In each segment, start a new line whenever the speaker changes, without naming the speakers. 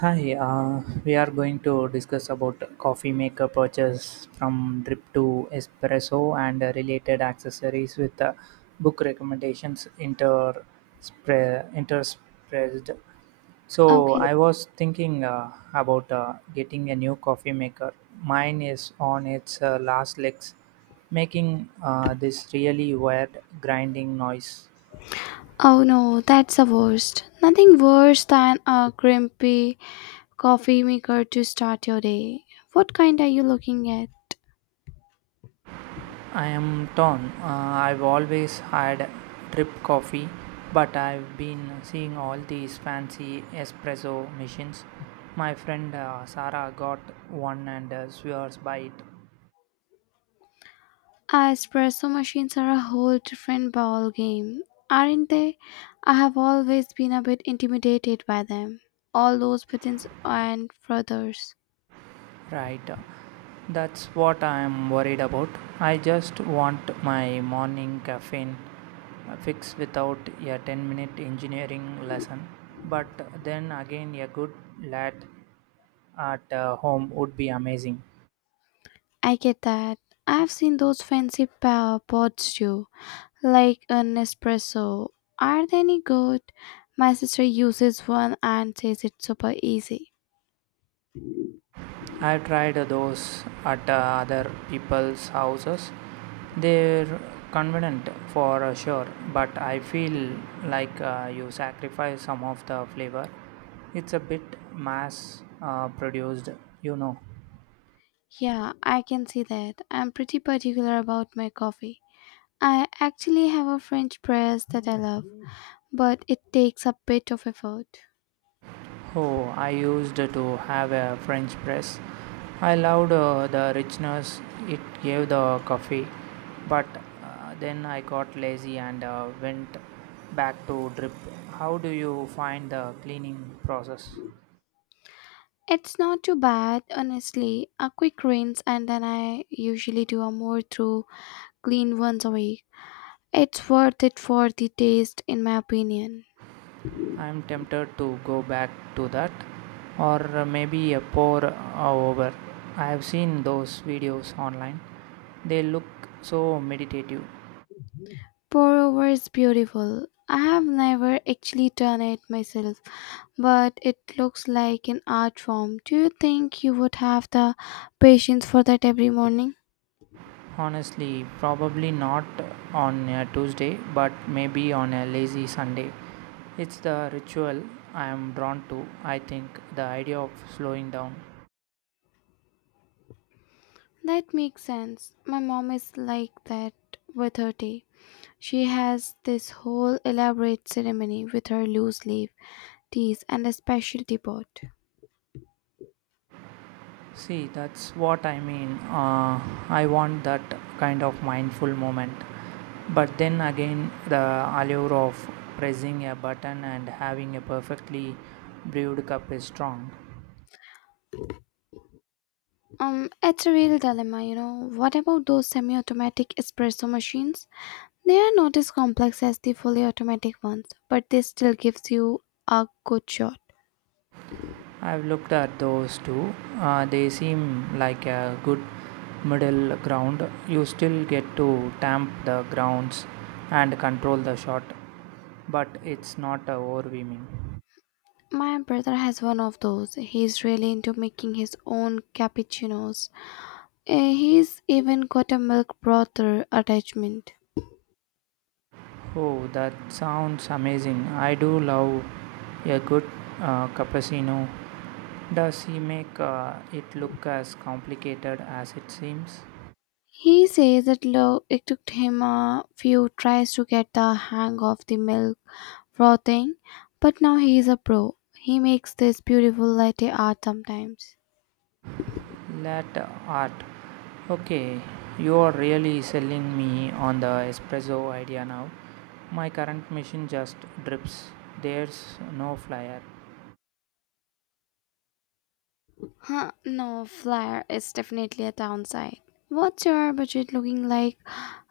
Hi, we are going to discuss about coffee maker purchase from drip to espresso and related accessories with book recommendations interspersed. So
Okay.
I was thinking about getting a new coffee maker. Mine is on its last legs, making this really weird grinding noise.
Oh no, that's the worst. Nothing worse than a grumpy coffee maker to start your day. What kind are you looking at?
I am torn. I've always had drip coffee, but I've been seeing all these fancy espresso machines. My friend Sarah got one and swears by it.
Espresso machines are a whole different ball game, aren't they? I have always been a bit intimidated by them. All those buttons and frothers.
Right. That's what I am worried about. I just want my morning caffeine fix without a 10-minute engineering lesson. But then again, a good lad at home would be amazing.
I get that. I've seen those fancy power pods too, like an espresso. Are they any good? My sister uses one and says it's super easy.
I tried those at other people's houses. They're convenient for sure, but I feel like you sacrifice some of the flavor. It's a bit mass produced, you know.
Yeah, I can see that. I'm pretty particular about my coffee. I actually have a French press that I love, but it takes a bit of effort.
Oh, I used to have a French press. I loved the richness it gave the coffee, but then I got lazy and went back to drip. How do you find the cleaning process?
It's not too bad, honestly. A quick rinse, and then I usually do a more thorough clean once a week. It's worth it for the taste, in my opinion.
I'm tempted to go back to that, or maybe a pour over. I have seen those videos online. They look so meditative.
Pour over is beautiful. I have never actually done it myself, but it looks like an art form. Do you think you would have the patience for that every morning?
Honestly, probably not on a Tuesday, but maybe on a lazy Sunday. It's the ritual I am drawn to, I think, the idea of slowing down.
That makes sense. My mom is like that with her tea. She has this whole elaborate ceremony with her loose leaf teas and a specialty pot.
See, that's what I mean. I want that kind of mindful moment. But then again, the allure of pressing a button and having a perfectly brewed cup is strong.
It's a real dilemma, you know. What about those semi automatic espresso machines? They are not as complex as the fully automatic ones, but they still gives you a good shot.
I've looked at those too. They seem like a good middle ground. You still get to tamp the grounds and control the shot, but it's not overwhelming.
My brother has one of those. He's really into making his own cappuccinos. He's even got a milk frother attachment.
Oh, that sounds amazing. I do love a good cappuccino. Does he make it look as complicated as it seems?
He says that it took him a few tries to get the hang of the milk frothing, but now he is a pro. He makes this beautiful latte art sometimes.
Latte art. Okay, you are really selling me on the espresso idea now. My current machine just drips. There's no flyer.
No, flyer is definitely a downside. What's your budget looking like?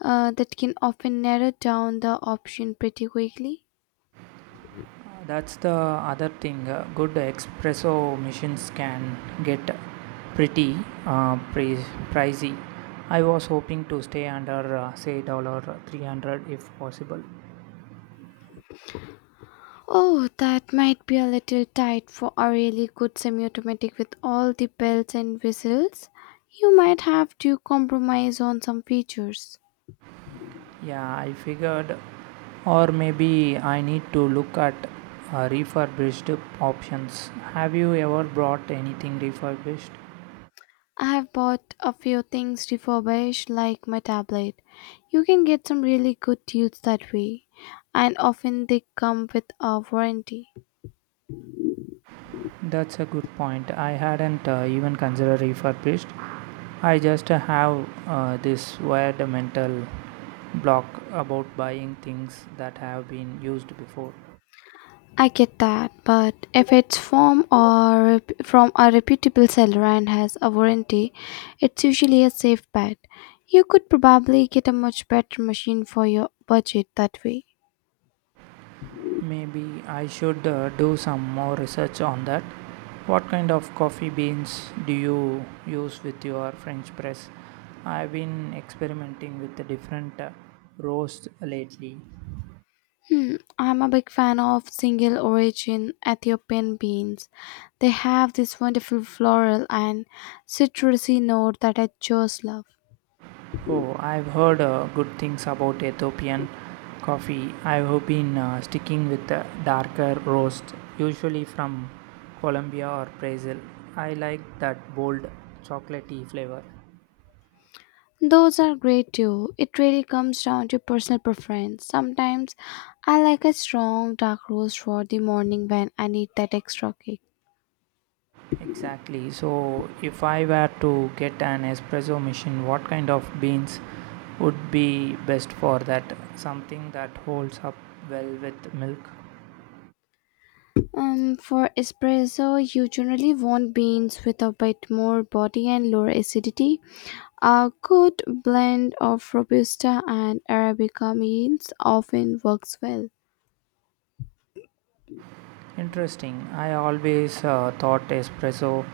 That can often narrow down the option pretty quickly.
That's the other thing. Good espresso machines can get pretty uh, pri- pricey. I was hoping to stay under say $300 if possible.
Oh, that might be a little tight for a really good semi-automatic with all the bells and whistles. You might have to compromise on some features.
Yeah, I figured, or maybe I need to look at refurbished options. Have you ever brought anything refurbished?
I have bought a few things refurbished like my tablet. You can get some really good deals that way, and often they come with a warranty.
That's a good point. I hadn't even considered refurbished. I just have this weird mental block about buying things that have been used before.
I get that, but if it's from a reputable seller and has a warranty, it's usually a safe bet. You could probably get a much better machine for your budget that way.
Maybe I should do some more research on that. What kind of coffee beans do you use with your French press? I've been experimenting with the different roasts lately.
I'm a big fan of single origin Ethiopian beans. They have this wonderful floral and citrusy note that I just love.
Oh, I've heard good things about Ethiopian coffee. I've been sticking with the darker roast, usually from Colombia or Brazil. I like that bold chocolatey flavor.
Those are great too. It really comes down to personal preference. Sometimes I like a strong dark roast for the morning when I need that extra kick.
Exactly. So, if I were to get an espresso machine, what kind of beans would be best for that? Something that holds up well with milk?
For espresso, you generally want beans with a bit more body and lower acidity. A good blend of Robusta and Arabica beans often works well.
Interesting. I always thought espresso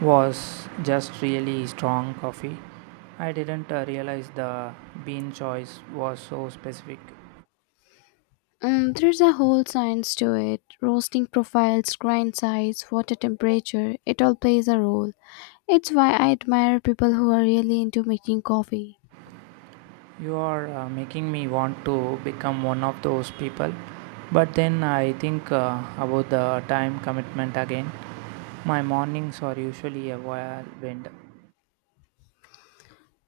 was just really strong coffee. I didn't realize the bean choice was so specific.
There's a whole science to it. Roasting profiles, grind size, water temperature, it all plays a role. It's why I admire people who are really into making coffee.
You are making me want to become one of those people. But then I think about the time commitment again. My mornings are usually a whirlwind.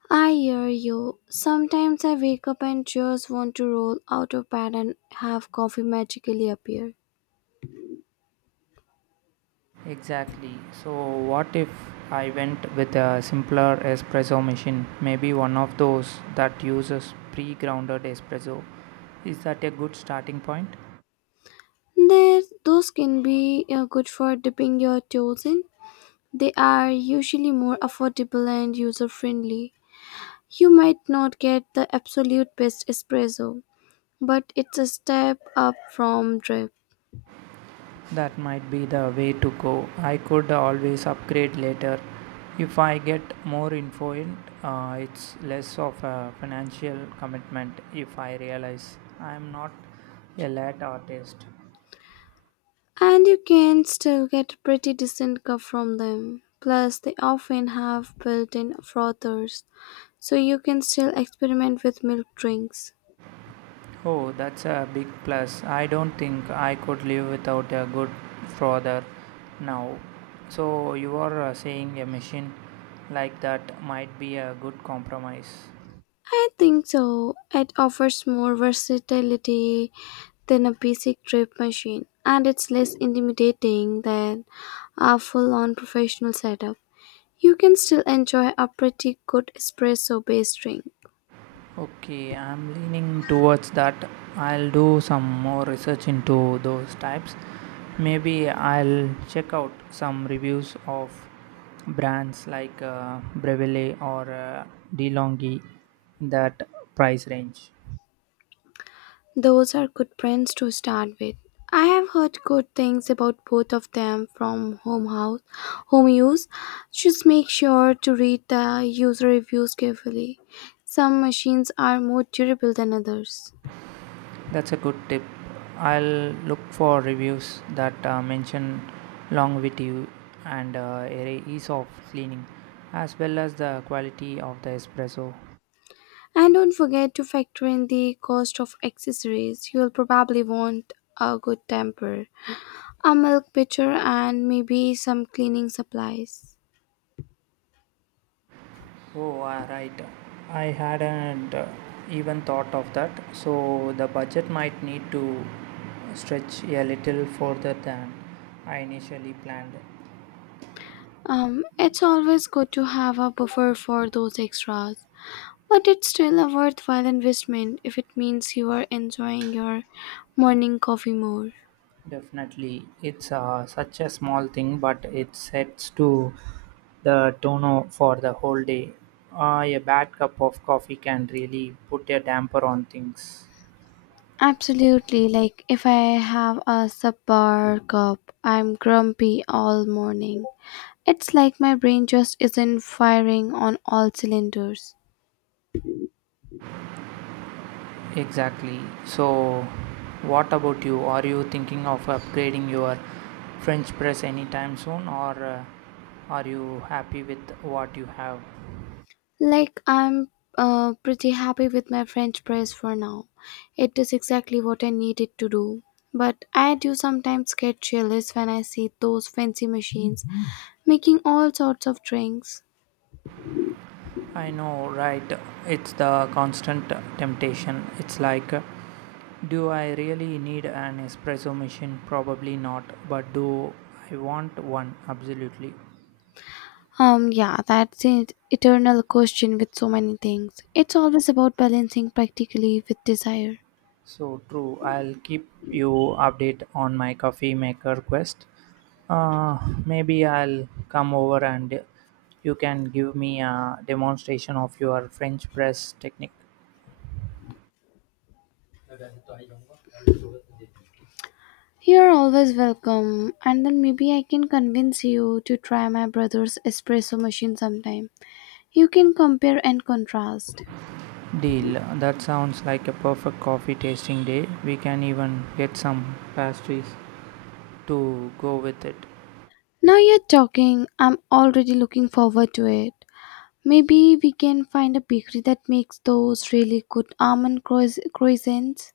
I hear you. Sometimes I wake up and just want to roll out of bed and have coffee magically appear.
Exactly. So, what if I went with a simpler espresso machine? Maybe one of those that uses pre grounded espresso. Is that a good starting point?
There, those can be good for dipping your toes in. They are usually more affordable and user friendly. You might not get the absolute best espresso, but it's a step up from drip.
That might be the way to go. I could always upgrade later. If I get more info in, it's less of a financial commitment if I realize I'm not a late artist.
And you can still get a pretty decent cup from them. Plus, they often have built in frothers, so you can still experiment with milk drinks.
Oh, that's a big plus. I don't think I could live without a good father now. So, you are saying a machine like that might be a good compromise.
I think so. It offers more versatility than a basic drip machine, and it's less intimidating than a full on professional setup. You can still enjoy a pretty good espresso based drink.
Okay, I'm leaning towards that. I'll do some more research into those types. Maybe I'll check out some reviews of brands like Breville or DeLonghi in that price range.
Those are good brands to start with. I have heard good things about both of them from home use. Just make sure to read the user reviews carefully. Some machines are more durable than others.
That's a good tip. I'll look for reviews that mention longevity and ease of cleaning, as well as the quality of the espresso.
And don't forget to factor in the cost of accessories. You'll probably want a good temper, a milk pitcher, and maybe some cleaning supplies.
Oh, right. I hadn't even thought of that. So the budget might need to stretch a little further than I initially planned.
It's always good to have a buffer for those extras. But it's still a worthwhile investment if it means you are enjoying your morning coffee more.
Definitely, it's such a small thing, but it sets to the tone for the whole day. A bad cup of coffee can really put a damper on things.
Absolutely, like if I have a subpar cup, I'm grumpy all morning. It's like my brain just isn't firing on all cylinders.
Exactly. So, what about you? Are you thinking of upgrading your French press anytime soon, or are you happy with what you have?
Like I'm pretty happy with my French press for now. It is exactly what I needed to do. But I do sometimes get jealous when I see those fancy machines making all sorts of drinks.
I know, right? It's the constant temptation. It's like, do I really need an espresso machine? Probably not, but do I want one? Absolutely.
Yeah, that's an eternal question with so many things. It's always about balancing practically with desire.
So true. I'll keep you update on my coffee maker quest. Uh, maybe I'll come over and you can give me a demonstration of your French press technique.
You're always welcome, and then maybe I can convince you to try my brother's espresso machine sometime. You can compare and contrast.
Deal. That sounds like a perfect coffee tasting day. We can even get some pastries to go with it.
Now you're talking, I'm already looking forward to it. Maybe we can find a bakery that makes those really good almond croissants.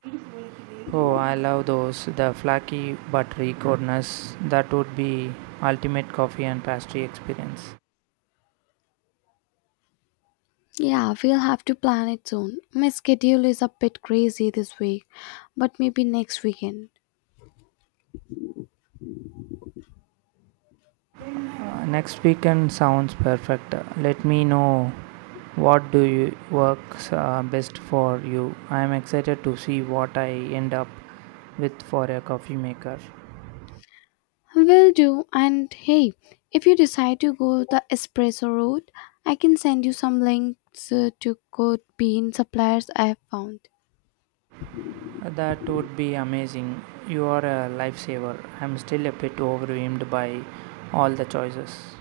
Oh, I love those. The flaky buttery goodness. That would be ultimate coffee and pastry experience.
Yeah, we'll have to plan it soon. My schedule is a bit crazy this week, but maybe next weekend.
Next weekend sounds perfect. Let me know what do you works best for you. I am excited to see what I end up with for a coffee maker.
Will do. And hey, if you decide to go the espresso route, I can send you some links to good bean suppliers I have found.
That would be amazing. You are a lifesaver. I'm still a bit overwhelmed by all the choices.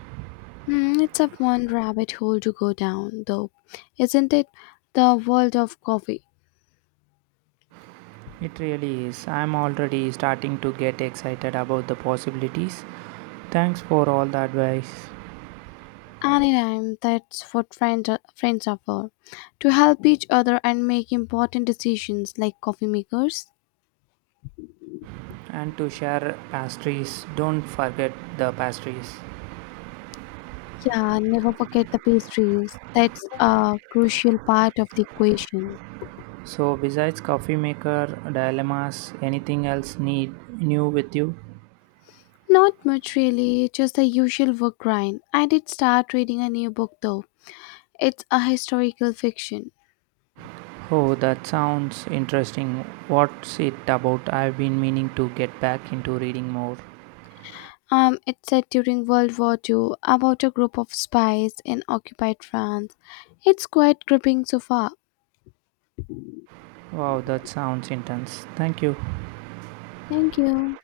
It's a fun rabbit hole to go down, though, isn't it? The world of coffee.
It really is. I'm already starting to get excited about the possibilities. Thanks for all the advice.
Anytime, that's what friends are for. To help each other and make important decisions like coffee makers.
And to share pastries, don't forget the pastries.
Yeah, never forget the pastries. That's a crucial part of the equation.
So, besides coffee maker dilemmas, anything else need new with you?
Not much really, just the usual work grind. I did start reading a new book though. It's a historical fiction.
Oh, that sounds interesting. What's it about? I've been meaning to get back into reading more.
It's set during World War II about a group of spies in occupied France. It's quite gripping so far.
Wow, that sounds intense. Thank you.
Thank you.